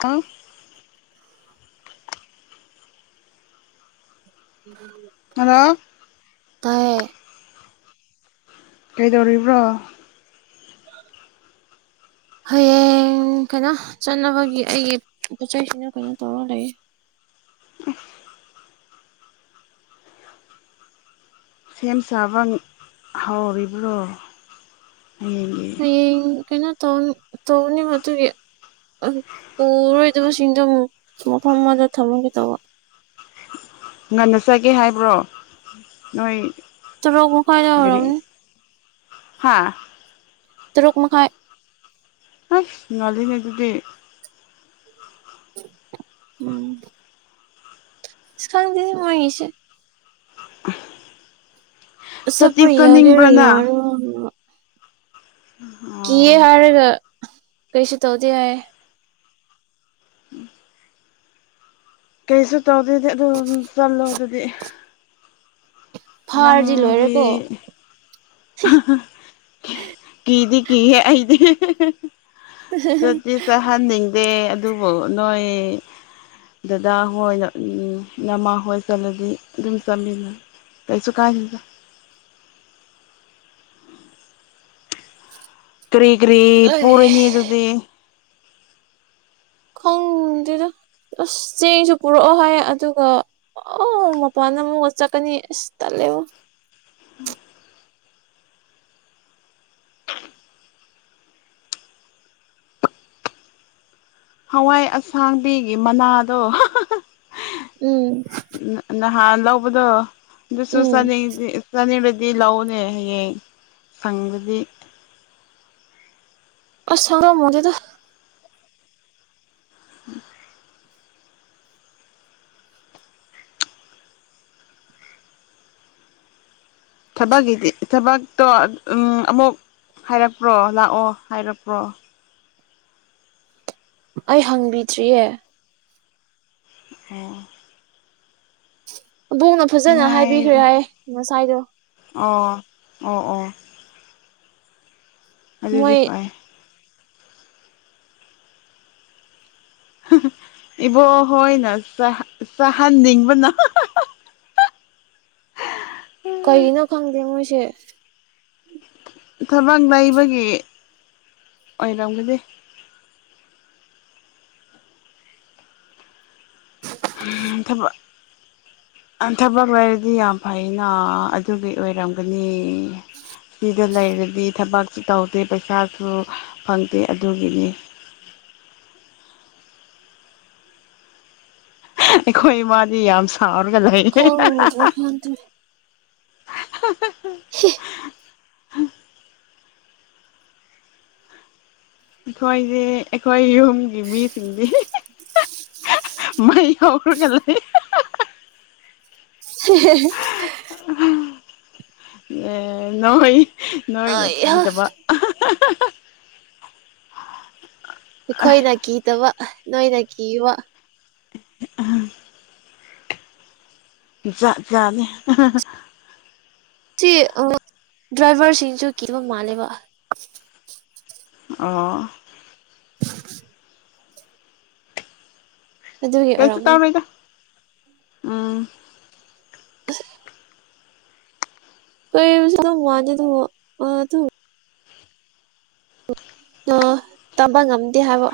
ꯀꯥ hello ꯇꯥꯌꯦ ꯀꯩꯗꯧꯔꯤꯕ꯭ꯔꯣ ꯍꯌꯦꯡ ꯀꯩꯅꯣ ꯆꯠꯅꯕꯒꯤ ꯑꯩꯒꯤ ꯄꯣꯠꯆꯩꯁꯤꯅ ꯀꯩꯅꯣ ꯇꯧꯔꯒ ꯂꯩ [unintelligible] ꯁꯦꯝ ꯁꯥꯕ ꯍꯧꯔꯤꯕ꯭ꯔꯣ ꯍꯌꯦꯡꯒꯤ ꯍꯌꯦꯡ ꯀꯩꯅꯣ ꯇꯧ ꯇꯧꯅꯤ ꯑꯗꯨꯒꯤ ꯄꯨꯔꯣꯏꯗꯕꯁꯤꯡꯗꯣ ꯑꯃꯨꯛ ꯃꯐꯝ ꯑꯃꯗ ꯊꯝꯃꯝꯒꯦ ꯇꯧꯕ ꯉꯟꯅ ꯆꯠꯒꯦ ꯍꯥꯏꯕ꯭ꯔꯣ ꯅꯣꯏ ꯇꯔꯨꯛ ꯃꯈꯥꯏꯗ ꯑꯣꯏꯔꯝꯅꯤ ꯍꯥꯥ ꯇꯔꯨꯛ ꯃꯈꯥꯏ ꯑꯥ ꯉꯜꯂꯤꯅꯦ ꯑꯗꯨꯗꯤ ꯎꯝ ꯑꯂ ꯈꯪꯗꯦ ꯃꯣꯏꯒꯤꯁꯦ ꯆꯠꯇꯤ ꯆꯠꯄ ꯌꯥꯒꯦꯔ ꯆꯠꯅꯤꯡꯕ꯭ꯔ ꯅꯪ ꯌꯥꯔꯥꯏꯔꯥ ꯀꯤꯌꯦ ꯑꯣ ꯍꯥꯏꯔꯒ ꯀꯩꯁꯨ ꯇꯧꯗꯦ ꯍꯥꯏꯌꯦ ꯀꯩꯁꯨ ꯇꯧꯗꯣꯏꯗꯤ ꯑꯗꯨ ꯑꯗꯨꯝ ꯆꯜꯂꯣ ꯑꯗꯨꯗꯤ ꯐꯥꯔꯗꯤ ꯂꯣꯏꯔꯦꯀꯣ [unintelligible] ꯀꯗꯤ ꯀꯤꯌꯦ ꯑꯩꯗꯤ [unintelligible] ꯆꯠꯇꯤ ꯆꯥꯠꯍꯟꯅꯤꯡꯗꯦ ꯑꯗꯨꯕꯨ ꯅꯣꯏ ꯗꯗꯥ ꯍꯣꯏ ꯅꯃꯥ ꯍꯣꯏ ꯆꯠꯂꯗꯤ ꯑꯗꯨꯝ ꯆꯥꯃꯤꯟꯅꯩ ꯀꯩꯁꯨ ꯀꯥꯏꯗꯦꯗ ꯀ꯭ꯔꯤ ꯀ꯭ꯔꯤ ꯑꯩ ꯄꯨꯔꯅꯤ ꯑꯗꯨꯗꯤ ꯈꯪꯗꯦꯗ ꯑꯁ ꯆꯦꯡꯁꯨ ꯄꯨꯔꯛꯑꯣ ꯍꯥꯏꯌꯦ ꯑꯗꯨꯒ ꯑꯣ ꯃꯄꯥꯟꯗ ꯑꯃꯨꯛ ꯆꯠꯀꯅꯤ ꯑꯁ ꯇꯜꯂꯦꯕꯣ ꯍꯋꯥꯏ ꯑꯁꯥꯡꯕꯤꯒꯤ ꯃꯅꯥꯗꯣ ꯎꯝ ꯍꯥ ꯂꯧꯕꯗꯣ ꯑꯗꯨꯁꯨ ꯎꯝ ꯆꯅꯤꯡ ꯆꯅꯤꯡꯔꯗꯤ ꯂꯥꯛꯑꯣꯅꯦ ꯍꯌꯦꯡ ꯁꯪꯉꯗꯤ ꯑꯁ ꯁꯪꯗꯧ ꯃꯟꯗꯦꯗ ꯎꯝ ꯊꯕꯛꯀꯤꯗꯤ ꯊꯕꯛꯇꯣ ꯑꯃꯨꯛ ꯍꯥꯏꯔꯛꯄ꯭ꯔꯣ ꯂꯥꯛꯑꯣ ꯍꯥꯏꯔꯛꯄ꯭ꯔꯣ ꯑꯩ ꯍꯪꯕꯤꯗ꯭ꯔꯤꯌꯦ ꯎꯝ ꯑꯕꯣꯛꯅ ꯐꯖꯅ ꯍꯥꯏꯕꯤꯈ꯭ꯔꯦ ꯉꯥꯏꯔꯦ ꯍꯥꯏ ꯉꯁꯥꯏꯗꯣ ꯑꯣ ꯑꯣ ꯑꯣ ꯑꯗꯨꯗꯤ ꯃꯣꯏ ꯐꯥꯏ [unintelligible] ꯏꯕꯣ ꯍꯣꯏꯅ ꯆꯥꯍꯟꯅꯤꯡꯕꯅ [unintelligible] ꯀꯩ ꯅꯣ ꯈꯪꯗꯦ ꯃꯣꯏꯁꯦ ꯊꯕꯛ ꯂꯩꯕꯒꯤ ꯑꯣꯏꯔꯝꯒꯅꯤ [unintelligible] ꯊꯕꯛ ꯂꯩꯔꯗꯤ ꯌꯥꯝ ꯐꯩꯅ ꯑꯗꯨꯒꯤ ꯑꯣꯏꯔꯝꯒꯅꯤ ꯁꯤꯗ ꯂꯩꯔꯗꯤ ꯊꯕꯛꯁꯨ ꯇꯧꯗꯦ ꯄꯩꯁꯥꯁꯨ ꯐꯪꯗꯦ ꯑꯗꯨꯒꯤꯅꯤ [inaudible] ꯎꯝ [unintelligible] ꯑꯩꯈꯣꯏ ꯏꯃꯥꯗꯤ ꯌꯥꯝ ꯁꯥꯎꯔꯒ ꯂꯩꯌꯦ ꯈꯪꯗ꯭ꯔꯦ ꯈꯪꯗ꯭ꯔꯦ [unintelligible] [unintelligible] ꯍꯤ ꯑꯩꯈꯣꯏꯗꯤ ꯑꯩꯈꯣꯏ ꯌꯨꯝꯒꯤ ꯃꯤꯁꯤꯡꯗꯤ [unintelligible] [inaudible] ꯃꯩ ꯍꯧꯔꯒ ꯂꯩ [unintelligible] ꯍꯦ ꯍꯦ ꯍꯦ ꯅꯣꯏ ꯅꯣꯏꯅ ꯑꯩꯍꯥ ꯀꯤꯗꯕ [unintelligible] [inaudible] ꯑꯩꯈꯣꯏꯅ ꯀꯤꯗꯕ ꯅꯣꯏꯅ ꯀꯤꯕ ꯑꯦ ꯑꯍꯥ ꯖꯥꯠ ꯖꯥꯠꯅꯤ [unintelligible] ꯁꯤ ꯑꯥ ꯗ꯭ꯔꯥꯏꯚꯔꯁꯤꯡꯁꯨ ꯀꯤꯗꯕ ꯃꯥꯜꯂꯦꯕ ꯑꯣ ꯑꯗꯨꯒꯤ ꯀꯩꯁꯨ ꯑꯣꯏꯔꯝꯅꯤ ꯇꯧꯔꯣꯏꯗ ꯎꯝ ꯑꯍꯥ ꯀꯩꯕꯨꯁꯨ ꯑꯗꯨ ꯋꯥꯗꯦꯗ ꯑꯗꯨꯕꯨ ꯑꯗꯨ ꯑꯗꯣ ꯇꯝꯕ ꯉꯝꯗꯦ ꯍꯥꯏꯕ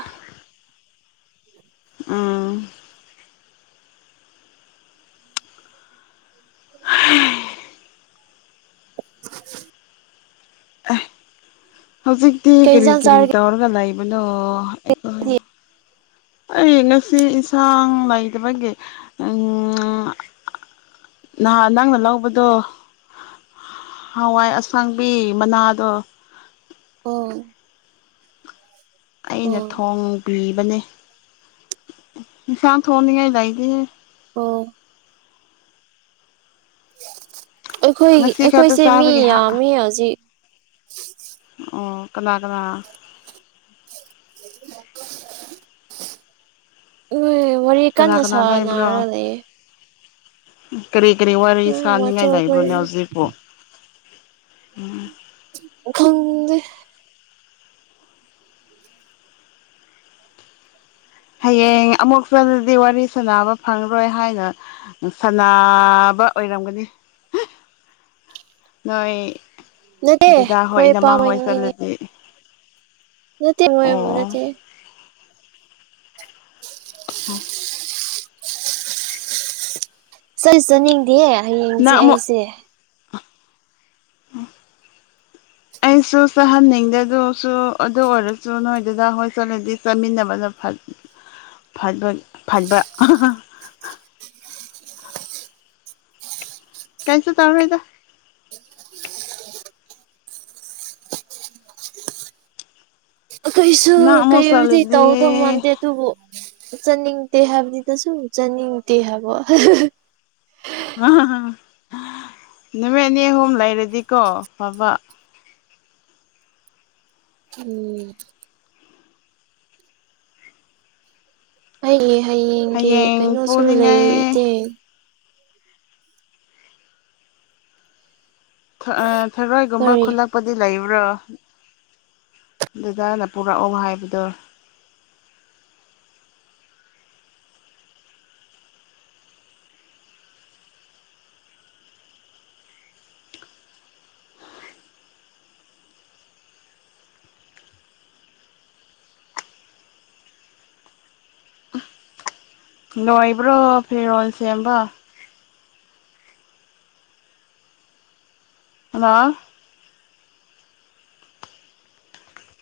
ꯎꯝ [inaudible] [inaudible] ꯍꯧꯖꯤꯛꯇꯤ ꯀꯩ ꯀꯔꯤ ꯏꯟꯖꯥꯡ ꯀꯔꯤ ꯆꯥꯔꯒꯦ ꯇꯧꯔꯒ ꯂꯩꯕꯅꯣ ꯑꯩꯈꯣꯏ ꯅꯣꯏꯗꯤ ꯑꯩ ꯉꯁꯤ ꯏꯟꯁꯥꯡ ꯂꯩꯇꯕꯒꯤ ꯎꯝ ꯉꯥ ꯅꯍꯥꯟ ꯅꯪꯅ ꯂꯧꯕꯗꯣ ꯍꯋꯥꯏ ꯑꯁꯥꯡꯕꯤ ꯃꯅꯥꯗꯣ ꯑꯣ ꯑꯩꯅ ꯑꯣ ꯊꯣꯡꯕꯤꯕꯅꯦ ꯏꯟꯁꯥꯡ ꯊꯣꯡꯅꯤꯡꯉꯥꯏ ꯂꯩꯇꯦꯍꯦ ꯑꯣ ꯑꯩꯈꯣꯏ ꯉꯁꯤ ꯈꯛꯇ ꯑꯩꯈꯣꯏꯁꯦ ꯃꯤ ꯆꯥꯕꯒꯤ ꯌꯥꯝꯃꯤ ꯍꯧꯖꯤꯛ ꯑꯣ ꯀꯅꯥ ꯀꯅꯥ [unintelligible] ꯋꯥꯔꯤ ꯀꯅꯥ ꯀꯟꯅ ꯀꯅꯥ ꯂꯩꯕ꯭ꯔꯣ ꯁꯥꯟꯅꯔ ꯂꯩꯌꯦ ꯀꯔꯤ ꯀꯔꯤ ꯋꯥꯔꯤ ꯍꯣꯏ ꯁꯥꯅꯤꯡꯉꯥꯏ ꯃꯆꯧ ꯂꯩꯕ꯭ꯔꯣꯅꯦ ꯈꯣꯏꯅꯤ ꯍꯧꯖꯤꯛꯄꯨ ꯎꯝ ꯈꯪꯗꯦ ꯍꯌꯦꯡ ꯑꯃꯨꯛ ꯆꯠꯂꯗꯤ ꯋꯥꯔꯤ ꯁꯥꯅꯕ ꯐꯪꯔꯣꯏ ꯍꯥꯏꯅ ꯁꯥꯅꯥ ꯕꯥ ꯑꯣꯏꯔꯝꯒꯅꯤ ꯅꯣꯏ ꯅꯠꯇꯦ ꯗꯗꯥ ꯍꯣꯏ ꯑꯩꯈꯣꯏ ꯏꯅꯝꯃꯥ ꯍꯣꯏ ꯏꯄꯥꯍꯣꯏꯅꯤꯅꯦ ꯆꯠꯂꯗꯤ ꯑꯩꯗꯤ ꯅꯠꯇꯦ ꯃꯣꯏ ꯑꯃꯕꯨ ꯅꯠꯇꯦ ꯆꯠ ꯆꯠꯅꯤꯡꯗꯦ ꯍꯌꯦꯡꯁꯦ ꯅꯪ ꯑꯃꯨꯛ ꯑꯩꯁꯦ [inaudible] ꯑꯩꯁꯨ ꯆꯥꯍꯟꯅꯤꯡꯗꯦ ꯑꯗꯨꯁꯨ ꯑꯗꯨ ꯑꯣꯏꯔꯁꯨ ꯅꯣꯏ ꯗꯥꯗꯥ ꯍꯣꯏ ꯆꯠꯂꯗꯤ ꯆꯥꯃꯤꯟꯅꯕꯅ ꯐꯠ ꯐꯠꯕ ꯐꯠꯕ ꯀꯩꯁꯨ ꯇꯧꯔꯣꯏꯗ ꯀꯩꯁꯨ ꯅꯪ ꯑꯃꯨꯛ ꯀꯩꯗꯤ ꯆꯠꯂꯗꯤ ꯇꯧꯗꯧ ꯃꯥꯟꯗꯦ ꯑꯗꯨꯕꯨ ꯆꯠꯅꯤꯡ ꯇꯦ ꯍꯥꯏꯕꯅꯤꯗ ꯆꯠꯅꯤꯡ ꯇꯦ ꯍꯥꯏꯕ [unintelligible] ꯅꯨꯃꯤꯠ ꯅꯤ ꯑꯍꯨꯝ ꯂꯩꯔꯗꯤꯀꯣ ꯐꯥꯕ ꯎꯝ ꯑꯩꯒꯤ ꯍꯌꯦꯡꯒꯤ ꯍꯌꯦꯡ ꯀꯩꯅꯣꯁꯨ ꯄꯨꯅꯤꯡꯉꯥꯏ ꯂꯩꯇꯦ ꯊꯔꯣꯏꯒꯨꯝꯕ ꯀꯔꯤ ꯈꯨꯜꯂꯛ ꯄꯗꯤ ꯂꯩꯕ ꯄꯨꯔꯛꯑꯣ ꯑꯗꯨꯗꯥꯅ ꯄꯨꯔꯛꯑꯣ ꯍꯥꯏꯕꯗꯣ [inaudible] ꯅꯣꯏꯕ꯭ꯔꯣ ꯐꯤꯔꯣꯜ ꯁꯦꯝꯕ ꯍꯜꯂꯣ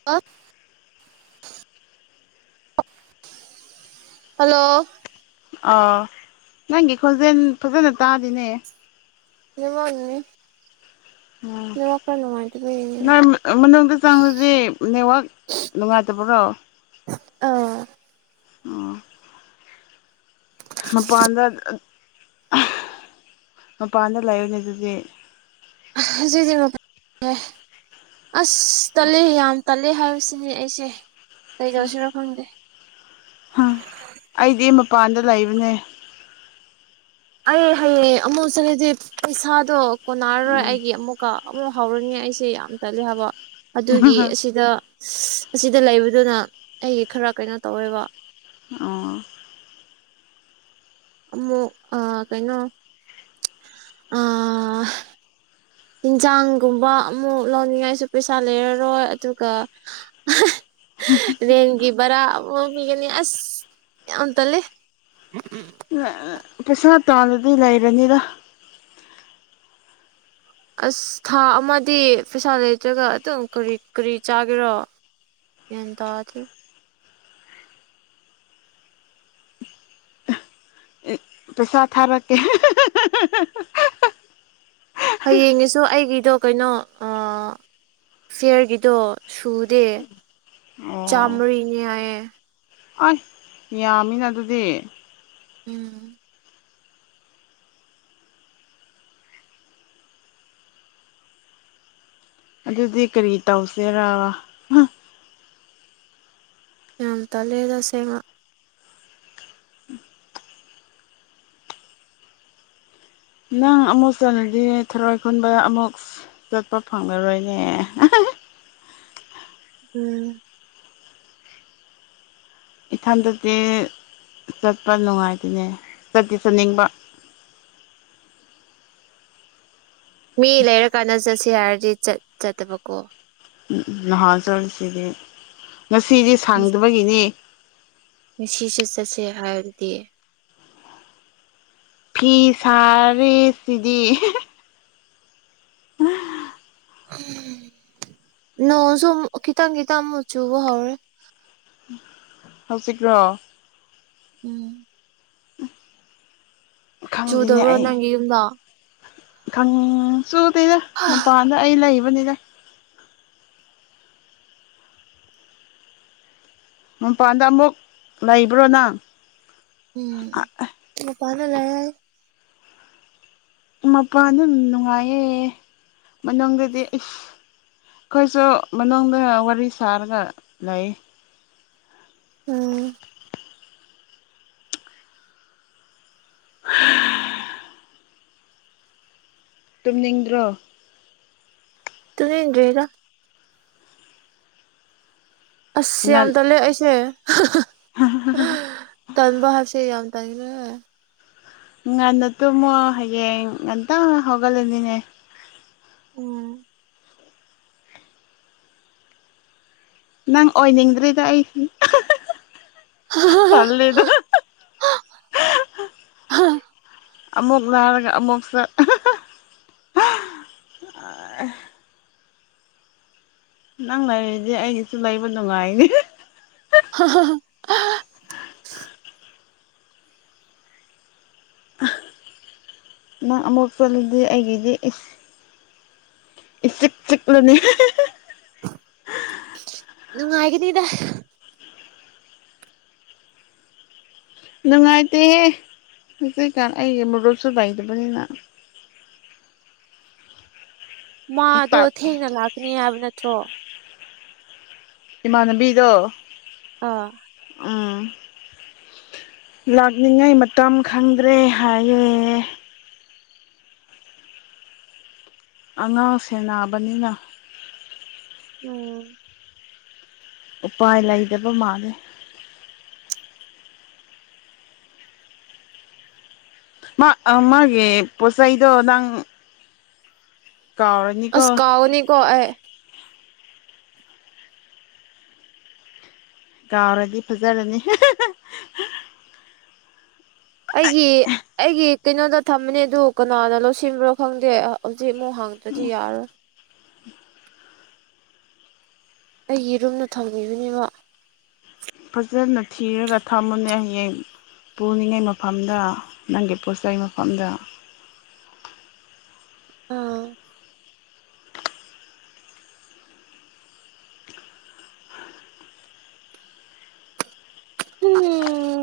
[unintelligible] ꯍꯜꯂꯣ ꯑꯥ ꯅꯪꯒꯤ ꯈꯣꯟꯖꯦꯜ ꯐꯖꯅ ꯇꯥꯗꯤꯅꯦ ꯅꯦꯋꯥꯛꯅꯅꯤ ꯎꯝ ꯅꯦꯋꯥꯛ ꯈꯔ ꯅꯨꯡꯉꯥꯏꯇꯦ ꯅꯣꯏ ꯃꯅꯨꯡꯗ ꯆꯪꯕꯗꯤ ꯅꯦꯠꯋꯥꯛ ꯅꯨꯡꯉꯥꯏꯇꯕ꯭ꯔꯣ ꯑꯣ ꯑꯥ ꯃꯄꯥꯟꯗ ꯃꯄꯥꯟꯗ ꯂꯩꯕꯅꯤ ꯑꯗꯨꯗꯤ ꯍꯧꯖꯤꯛꯁꯦ [unintelligible] ꯑꯁ ꯇꯜꯂꯦ ꯌꯥꯝ ꯇꯜꯂꯦ ꯍꯥꯏꯕꯁꯤꯅꯤ ꯑꯩꯁꯦ ꯀꯩꯗꯧꯁꯤꯔꯣ ꯈꯪꯗꯦ ꯑꯩꯗꯤ ꯃꯄꯥꯟꯗ ꯂꯩꯕꯅꯦ ꯑꯩ ꯍꯌꯦꯡ ꯑꯃꯨꯛ ꯆꯠꯂꯗꯤ ꯄꯩꯁꯥꯗꯣ ꯀꯣꯟꯅꯔꯔꯣꯏ ꯎꯝ ꯑꯩꯒꯤ ꯑꯃꯨꯛꯀ ꯑꯃꯨꯛ ꯍꯧꯔꯅꯤ ꯑꯩꯁꯦ ꯌꯥꯝ ꯇꯜꯂꯦ ꯍꯥꯏꯕ ꯑꯗꯨꯒꯤ ꯑꯁꯤꯗ ꯑꯁꯤꯗ ꯂꯩꯕꯗꯨꯅ ꯑꯩꯒꯤ ꯈꯔ ꯀꯩꯅꯣ ꯇꯧꯋꯦꯕ ꯑꯣ ꯑꯃꯨꯛ ꯑ ꯀꯩꯅꯣ ꯑ ꯏꯤꯟꯖꯥꯡꯒꯨꯝꯕ ꯑꯃꯨꯛ ꯂꯧꯅꯤꯡꯉꯥꯏꯁꯨ ꯄꯩꯁꯥ ꯂꯩꯔꯔꯣꯏ ꯑꯗꯨꯒ ꯔꯦꯟꯒꯤ ꯕꯔꯥ ꯑꯃ ꯄꯤꯒꯅꯤ ꯑꯁ ꯌꯥꯝ ꯇꯜꯂꯦ ꯄꯩꯁꯥ ꯇꯥꯜꯂꯗꯤ ꯂꯩꯔꯅꯤꯗ ꯑꯁ ꯊꯥ ꯑꯃꯗꯤ ꯄꯩꯁꯥ ꯂꯩꯇ꯭ꯔꯒ ꯑꯗꯨꯝ ꯀꯔꯤ ꯀꯔꯤ ꯆꯥꯒꯦꯔꯣ ꯒꯤꯌꯥꯟ ꯇꯗꯦ ꯄꯩꯁꯥ ꯊꯥꯔꯛꯀꯦ [unintelligible] ꯍꯌꯦꯡꯒꯤꯁꯨ ꯑꯩꯒꯤꯗꯣ ꯀꯩꯅꯣ ꯐꯤꯌꯔꯒꯤꯗꯣ ꯁꯨꯗꯦ ꯆꯃꯔꯤꯅꯦ ꯍꯥꯏꯌꯦ ꯑꯁ ꯌꯥꯝꯃꯤꯅ ꯑꯗꯨꯗꯤ ꯎꯝ ꯑꯗꯨꯗꯤ ꯀꯔꯤ ꯇꯧꯁꯤꯔ ꯌꯥꯝ ꯇꯜꯂꯦꯗ ꯑꯁꯦꯡꯕ ꯅꯪ ꯑꯃꯨꯛ ꯆꯠꯂꯗꯤ ꯊꯔꯣꯏ ꯈꯨꯨꯟꯕ ꯑꯃꯨꯛ ꯆꯠꯄ ꯐꯪꯂꯉꯔꯣꯏꯅꯦ ꯎꯝ ꯏꯊꯟꯇꯗꯤ ꯆꯠꯄ ꯅꯨꯡꯉꯥꯏꯇꯅꯦ ꯆꯠꯇꯤ ꯆꯠꯅꯤꯡꯕ [inaudible] ꯃꯤ ꯂꯩꯔꯀꯥꯟꯗ ꯆꯠꯁꯤ ꯍꯥꯏꯔꯗꯤ ꯆꯠꯇꯕꯀꯣ ꯎꯝ ꯅꯍꯥ ꯆꯠꯁꯤꯗꯤ ꯉꯁꯤꯗꯤ ꯁꯪꯗꯕꯒꯤꯅꯤ ꯉꯁꯤꯁꯨ ꯆꯠꯁꯦ ꯍꯥꯏꯔꯗꯤ ꯐꯤ ꯁꯥꯔꯤꯁꯤꯗꯤ ꯅꯣꯡꯁꯨꯨ ꯃꯨꯛ ꯈꯤꯇꯪ ꯈꯤꯇꯪ ꯃꯨꯛ ꯆꯨꯕ ꯍꯧꯔꯦ ꯍꯧꯖꯤꯛꯂꯣ ꯎꯝ ꯈꯪꯗꯦꯅꯦ ꯆꯨꯗꯕ꯭ꯔꯣ ꯑꯩ ꯅꯪꯒꯤ ꯌꯨꯝꯗꯣ ꯈꯪ ꯆꯨꯗꯦꯗ ꯃꯄꯥꯟꯗ ꯑꯩ ꯂꯩꯕꯅꯤꯗ ꯃꯄꯥꯟꯗ ꯑꯃꯨꯛ ꯂꯩꯕ꯭ꯔꯣ ꯅꯪ ꯎꯝ ꯃꯄꯥꯟꯗ ꯂꯩꯌꯦ ꯃꯄꯥꯥꯟ ꯑꯗꯨꯝ ꯅꯨꯡꯉꯥꯏꯌꯦ ꯃꯅꯨꯡꯗꯗꯤ ꯑꯁ ꯑꯩꯈꯣꯏꯁꯨ ꯃꯅꯨꯡꯗ ꯋꯥꯔꯤ ꯁꯥꯔꯒ ꯂꯩꯌꯦ ꯎꯝ ꯇꯨꯝꯅꯤꯡꯗ꯭ꯔꯣ ꯇꯨꯝꯅꯤꯡꯗ꯭ꯔꯤꯗ ꯑꯁ ꯌꯥꯝ ꯉꯟ ꯇꯜꯂꯦ ꯑꯩꯁꯦ ꯇꯟꯕ ꯍꯥꯏꯁꯦ ꯌꯥꯝ ꯇꯜꯂꯦ ꯉꯟꯅ ꯇꯨꯝꯃꯣ ꯍꯌꯦꯡ ꯉꯟꯇꯥ ꯍꯧꯒꯠꯂꯅꯤꯅꯦ ꯎꯝ ꯅꯪ ꯑꯣꯏꯅꯤꯡꯗ꯭ꯔꯦꯗ ꯑꯩꯁꯦ ꯇꯜꯂꯦꯗ ꯑꯃꯨꯛ ꯂꯥꯛꯑꯒ ꯑꯃꯨꯛ ꯆꯠ ꯑꯍ ꯅꯪ ꯂꯩꯔꯤꯗꯤ ꯑꯩꯒꯤꯁꯨ ꯂꯩꯕ ꯅꯨꯡꯉꯥꯏꯅꯦ ꯍꯥ ꯍꯥ ꯍꯥ ꯅꯪ ꯑꯃꯨꯛ ꯆꯠꯂꯗꯤ ꯑꯩꯒꯤꯗꯤ ꯏꯁ ꯏꯁꯤꯛ ꯆꯤꯛꯂꯅꯤ ꯅꯨꯡꯉꯥꯏꯒꯅꯤꯗ ꯅꯨꯡꯉꯥꯏꯇꯦꯍꯦ ꯍꯧꯖꯤꯛꯀꯥꯟ ꯑꯩꯒꯤ ꯃꯔꯨꯞꯁꯨ ꯂꯩꯗꯕꯅꯤꯅ ꯃꯥꯗꯣ ꯄꯥꯛ ꯊꯦꯡꯅ ꯂꯥꯛꯀꯅꯤ ꯍꯥꯏꯕ ꯅꯠꯇ꯭ꯔꯣ ꯏꯃꯥꯟꯅꯕꯤꯗꯣ ꯑꯥ ꯎꯝ ꯂꯥꯛꯅꯤꯡꯉꯥꯏ ꯃꯇꯝ ꯈꯪꯗ꯭ꯔꯦ ꯍꯥꯏꯌꯦ ꯑꯉꯥꯡ ꯁꯦꯟꯅꯕꯅꯤꯅ ꯎꯝ ꯎꯄꯥꯏ ꯂꯩꯇꯕ ꯃꯥꯂꯦ ꯃꯥ ꯑꯥ ꯃꯥꯒꯤ ꯄꯣꯠꯆꯩꯗꯣ ꯅꯪ ꯀꯥꯎꯔꯅꯤꯀꯣ ꯑꯁ ꯀꯥꯎꯒꯅꯤꯀꯣ ꯑꯩ ꯀꯥꯎꯔꯗꯤ ꯐꯖꯔꯅꯤ ꯑꯩꯒꯤ ꯑꯩꯒꯤ ꯀꯩꯅꯣꯗ ꯊꯝꯃꯅꯦ ꯑꯗꯨ ꯀꯅꯥꯅ ꯂꯣꯁꯤꯟꯕ꯭ꯔꯣ ꯈꯪꯗꯦ ꯖꯤꯛ ꯃꯣꯛ ꯍꯪꯒꯗ꯭ꯔꯗꯤ ꯌꯥꯔꯔꯣꯏ ꯑꯩꯒꯤ ꯔꯨꯝꯅ ꯊꯝꯈꯤꯕꯅꯦꯕ ꯐꯖꯅ ꯊꯤꯔꯒ ꯊꯝꯃꯨꯅꯦ ꯍꯌꯦꯡ ꯄꯨꯅꯤꯉꯩ ꯃꯐꯝꯗ ꯅꯪꯒꯤ ꯄꯣꯠꯆꯩ ꯃꯐꯝꯗ ꯑꯥ [unintelligible]